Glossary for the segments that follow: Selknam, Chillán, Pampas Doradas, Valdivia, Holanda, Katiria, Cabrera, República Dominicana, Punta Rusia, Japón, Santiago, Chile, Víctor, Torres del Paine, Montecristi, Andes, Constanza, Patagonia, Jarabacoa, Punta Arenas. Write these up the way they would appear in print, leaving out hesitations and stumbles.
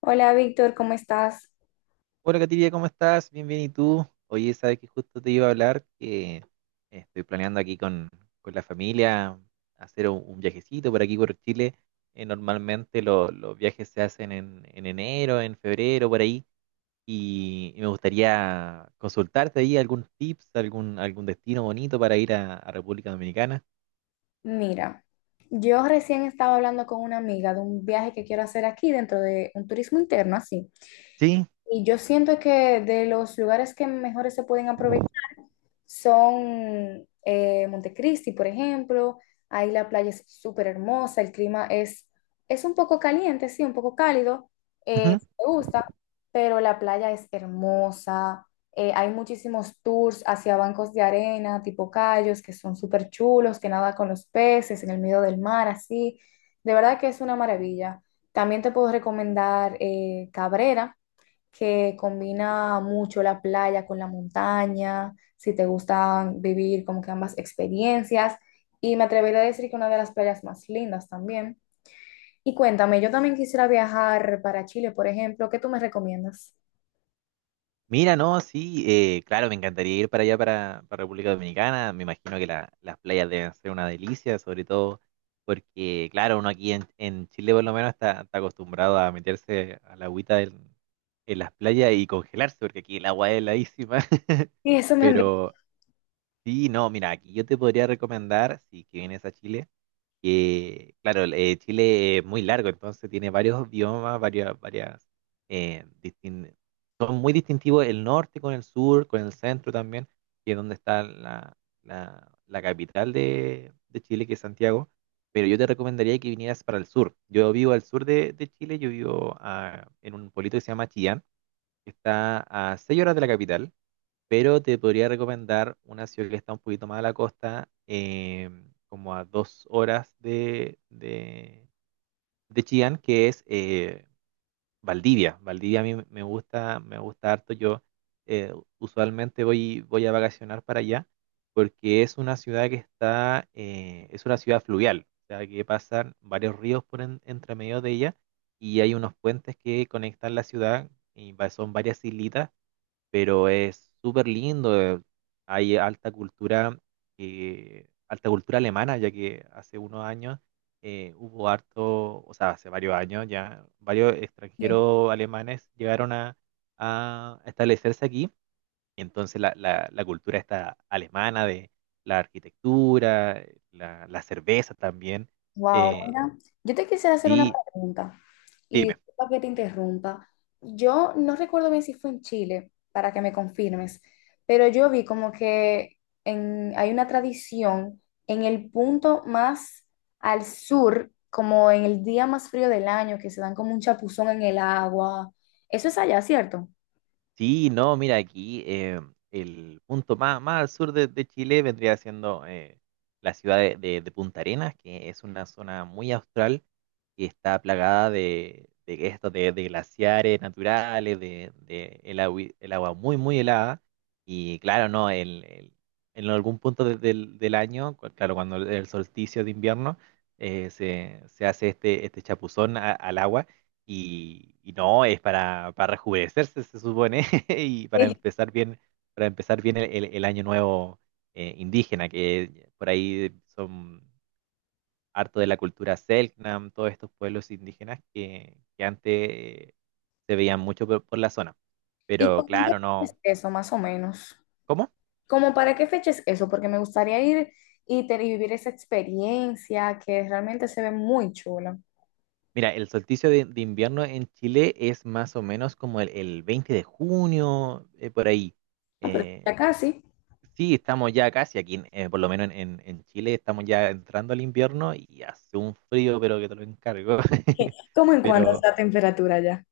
Hola Víctor, ¿cómo estás? Hola Katiria, ¿cómo estás? Bien, bien, ¿y tú? Oye, sabes que justo te iba a hablar que estoy planeando aquí con la familia hacer un viajecito por aquí por Chile. Normalmente los viajes se hacen en enero, en febrero, por ahí. Y me gustaría consultarte ahí algún tips, algún destino bonito para ir a República Dominicana. Mira, yo recién estaba hablando con una amiga de un viaje que quiero hacer aquí dentro de un turismo interno, así. Sí. Y yo siento que de los lugares que mejores se pueden aprovechar son Montecristi, por ejemplo. Ahí la playa es súper hermosa, el clima es un poco caliente, sí, un poco cálido, si te gusta, pero la playa es hermosa. Hay muchísimos tours hacia bancos de arena, tipo cayos, que son súper chulos, que nada con los peces en el medio del mar, así. De verdad que es una maravilla. También te puedo recomendar Cabrera, que combina mucho la playa con la montaña, si te gusta vivir como que ambas experiencias. Y me atrevería a decir que una de las playas más lindas también. Y cuéntame, yo también quisiera viajar para Chile, por ejemplo, ¿qué tú me recomiendas? Mira, no, sí, claro, me encantaría ir para allá, para República Dominicana. Me imagino que las playas deben ser una delicia, sobre todo porque, claro, uno aquí en Chile por lo menos está acostumbrado a meterse a la agüita en las playas y congelarse, porque aquí el agua es heladísima. Y eso me han Pero sí, no, mira, aquí yo te podría recomendar, si que vienes a Chile, que, claro, Chile es muy largo, entonces tiene varios biomas, varias, eh, distin- son muy distintivos el norte con el sur, con el centro también, que es donde está la capital de Chile, que es Santiago, pero yo te recomendaría que vinieras para el sur. Yo vivo al sur de Chile, yo vivo en un pueblito que se llama Chillán, que está a 6 horas de la capital, pero te podría recomendar una ciudad que está un poquito más a la costa, como a dos horas de Chillán, que es Valdivia. Valdivia a mí me gusta harto. Yo eh, usualmente voy a vacacionar para allá, porque es una ciudad que está, es una ciudad fluvial, o sea, que pasan varios ríos por entre medio de ella y hay unos puentes que conectan la ciudad. Y son varias islitas pero es súper lindo. Hay alta cultura alemana, ya que hace unos años hubo harto, o sea, hace varios años ya, varios dicho. extranjeros alemanes llegaron a establecerse aquí. Y entonces la cultura está alemana de la arquitectura, la cerveza también. Wow, eh, mira, yo te quisiera hacer una sí, pregunta y dime. disculpa que te interrumpa. Yo no recuerdo bien si fue en Chile, para que me confirmes, pero yo vi como que hay una tradición en el punto más al sur, como en el día más frío del año, que se dan como un chapuzón en el agua. Eso es allá, ¿cierto? Sí, no, mira, aquí el punto más, más al sur de Chile vendría siendo la ciudad de Punta Arenas, que es una zona muy austral que está plagada de esto, de glaciares naturales, de el agua muy, muy helada. Y claro, no, en algún punto de del año, claro, cuando el solsticio de invierno, se hace este chapuzón al agua y no, es para rejuvenecerse, se supone, y Sí. Para empezar bien el año nuevo indígena, que por ahí son harto de la cultura Selknam, todos estos pueblos indígenas que antes se veían mucho por la zona. ¿Y Pero cómo claro, es no. eso, más o menos? ¿Cómo? ¿Como para qué fecha es eso? Porque me gustaría ir y, y vivir esa experiencia que realmente se ve muy chula. Mira, el solsticio de invierno en Chile es más o menos como el 20 de junio, por ahí. Ah, pero eh, ya casi. Sí, estamos ya casi aquí, por lo menos en, en Chile, estamos ya entrando al invierno y hace un frío, pero que te lo encargo. ¿Cómo en cuanto Pero está la temperatura ya?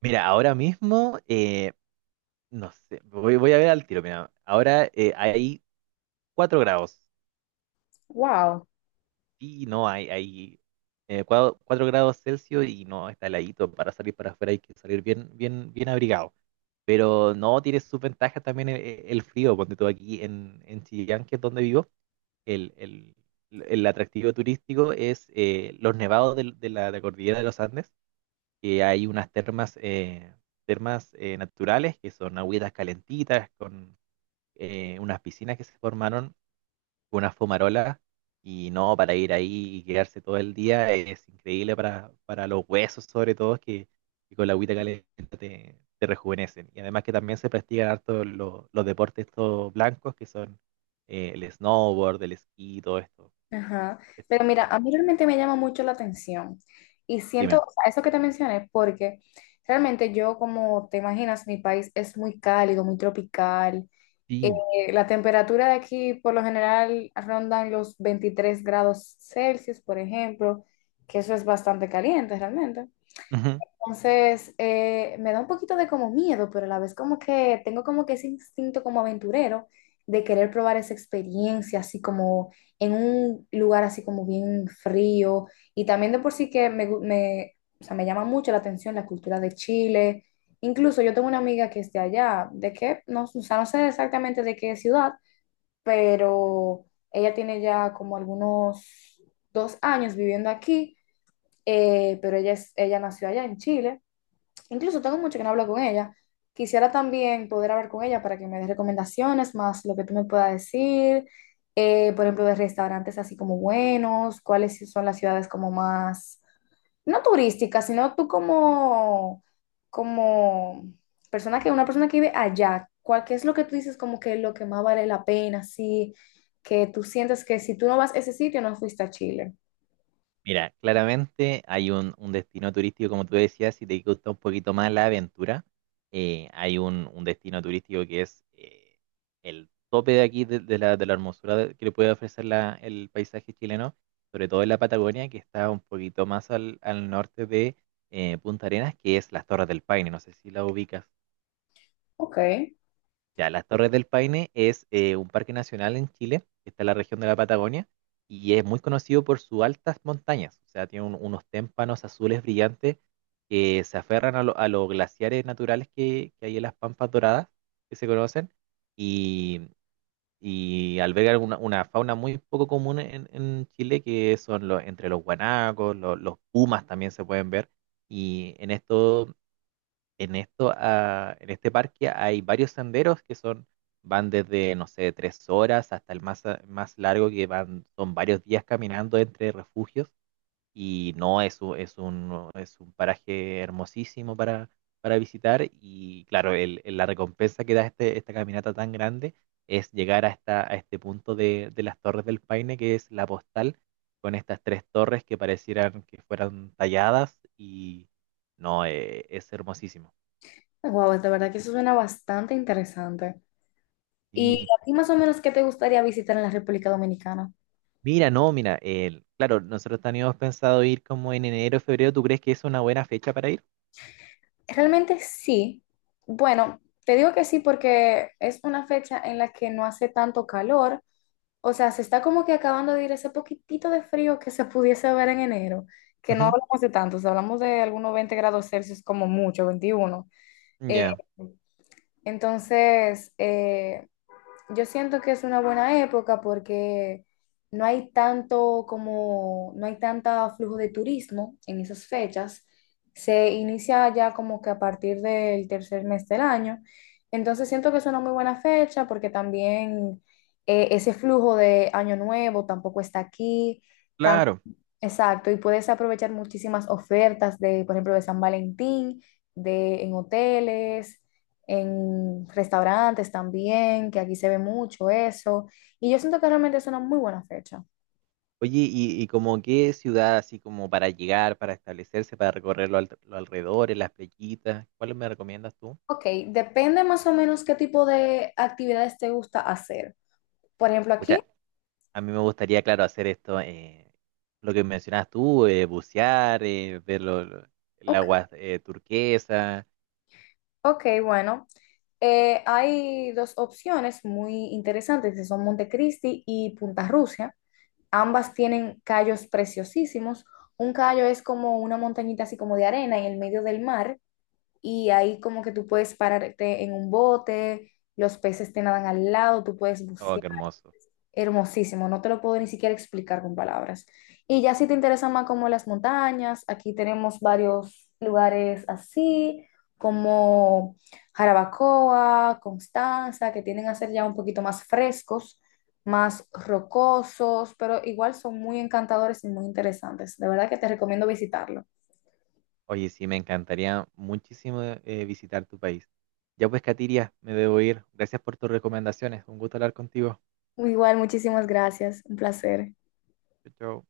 mira, ahora mismo, no sé, voy a ver al tiro. Mira, ahora hay 4 grados Wow. y no hay, hay 4 grados Celsius y no está heladito. Para salir para afuera hay que salir bien, bien, bien abrigado. Pero no tiene sus ventajas también el frío, ponte tú aquí en Chillán, que es donde vivo el, el- el atractivo turístico es los nevados de de la cordillera de los Andes, que hay unas termas, termas naturales, que son agüitas calentitas, con unas piscinas que se formaron, unas fumarolas, y no, para ir ahí y quedarse todo el día es increíble para los huesos sobre todo, que con la agüita caliente te, te rejuvenecen. Y además que también se practican harto los deportes estos blancos, que son el snowboard, el esquí, todo esto Ajá. esto Pero de mira, parte. a mí realmente me llama mucho la atención. Y siento, Dime. o sea, eso que te mencioné, porque realmente yo, como te imaginas, mi país es muy cálido, muy tropical. Sí. La temperatura de aquí por lo general rondan los 23 °C, por ejemplo, que eso es bastante caliente realmente. Ujú. Entonces, me da un poquito de como miedo, pero a la vez como que tengo como que ese instinto como aventurero de querer probar esa experiencia, así como en un lugar así como bien frío. Y también de por sí que o sea, me llama mucho la atención la cultura de Chile. Incluso yo tengo una amiga que es de allá, de que, no, o sea, no sé exactamente de qué ciudad, pero ella tiene ya como algunos 2 años viviendo aquí, pero ella, es, ella nació allá en Chile. Incluso tengo mucho que no hablo con ella. Quisiera también poder hablar con ella para que me dé recomendaciones, más lo que tú me puedas decir, por ejemplo, de restaurantes así como buenos, cuáles sí son las ciudades como más, no turísticas, sino tú como, como persona que, una persona que vive allá, ¿cuál, qué es lo que tú dices como que lo que más vale la pena, sí, que tú sientes que si tú no vas a ese sitio, no fuiste a Chile? Mira, claramente hay un destino turístico, como tú decías, si te gusta un poquito más la aventura, hay un destino turístico que es el tope de aquí, de de la hermosura que le puede ofrecer el paisaje chileno, sobre todo en la Patagonia, que está un poquito más al, al norte de Punta Arenas, que es las Torres del Paine, no sé si la ubicas. Ok. Ya, las Torres del Paine es un parque nacional en Chile, que está en la región de la Patagonia, y es muy conocido por sus altas montañas. O sea, tiene unos témpanos azules brillantes que se aferran a, a los glaciares naturales que hay en las Pampas Doradas, que se conocen, y, y albergan una fauna muy poco común en Chile, que son los, entre los guanacos, los pumas también se pueden ver, y en esto, ah, en este parque hay varios senderos que son, van desde, no sé, tres horas hasta el más, más largo que van, son varios días caminando entre refugios y no es, es un paraje hermosísimo para visitar y claro, la recompensa que da este, esta caminata tan grande es llegar a, esta, a este punto de las Torres del Paine que es la postal con estas tres torres que parecieran que fueran talladas y... No, es hermosísimo. Wow, de verdad que eso suena bastante interesante. ¿Y Sí. a ti más o menos qué te gustaría visitar en la República Dominicana? Mira, no, mira, el, claro, nosotros teníamos pensado ir como en enero, febrero. ¿Tú crees que es una buena fecha para ir? Realmente sí. Bueno, te digo que sí porque es una fecha en la que no hace tanto calor. O sea, se está como que acabando de ir ese poquitito de frío que se pudiese ver en enero, que no Ujú. hablamos de tantos, hablamos de algunos 20 °C como mucho, 21. Ya, Entonces, yo siento que es una buena época porque no hay tanto como, no hay tanta flujo de turismo en esas fechas. Se inicia ya como que a partir del tercer mes del año. Entonces siento que es una muy buena fecha porque también ese flujo de Año Nuevo tampoco está aquí. claro. Exacto, y puedes aprovechar muchísimas ofertas de, por ejemplo, de San Valentín, de en hoteles, en restaurantes también, que aquí se ve mucho eso. Y yo siento que realmente es una muy buena fecha. Oye, ¿ y como qué ciudad, así como para llegar, para establecerse, para recorrer los, los alrededores, las playitas? ¿Cuáles me recomiendas tú? Ok, depende más o menos qué tipo de actividades te gusta hacer. Por ejemplo, aquí, Pucha, a mí me gustaría, claro, hacer esto, lo que mencionas tú, bucear, ver el ok, agua turquesa. ok, bueno, hay dos opciones muy interesantes, que son Montecristi y Punta Rusia. Ambas tienen callos preciosísimos. Un callo es como una montañita así como de arena en el medio del mar y ahí como que tú puedes pararte en un bote, los peces te nadan al lado, tú puedes Oh, bucear. qué hermoso. Hermosísimo, no te lo puedo ni siquiera explicar con palabras. Y ya si te interesan más como las montañas, aquí tenemos varios lugares así, como Jarabacoa, Constanza, que tienden a ser ya un poquito más frescos, más rocosos, pero igual son muy encantadores y muy interesantes. De verdad que te recomiendo visitarlo. Oye, sí, me encantaría muchísimo visitar tu país. Ya pues, Katiria, me debo ir. Gracias por tus recomendaciones. Un gusto hablar contigo. Igual, muchísimas gracias, un placer. Chao, chao.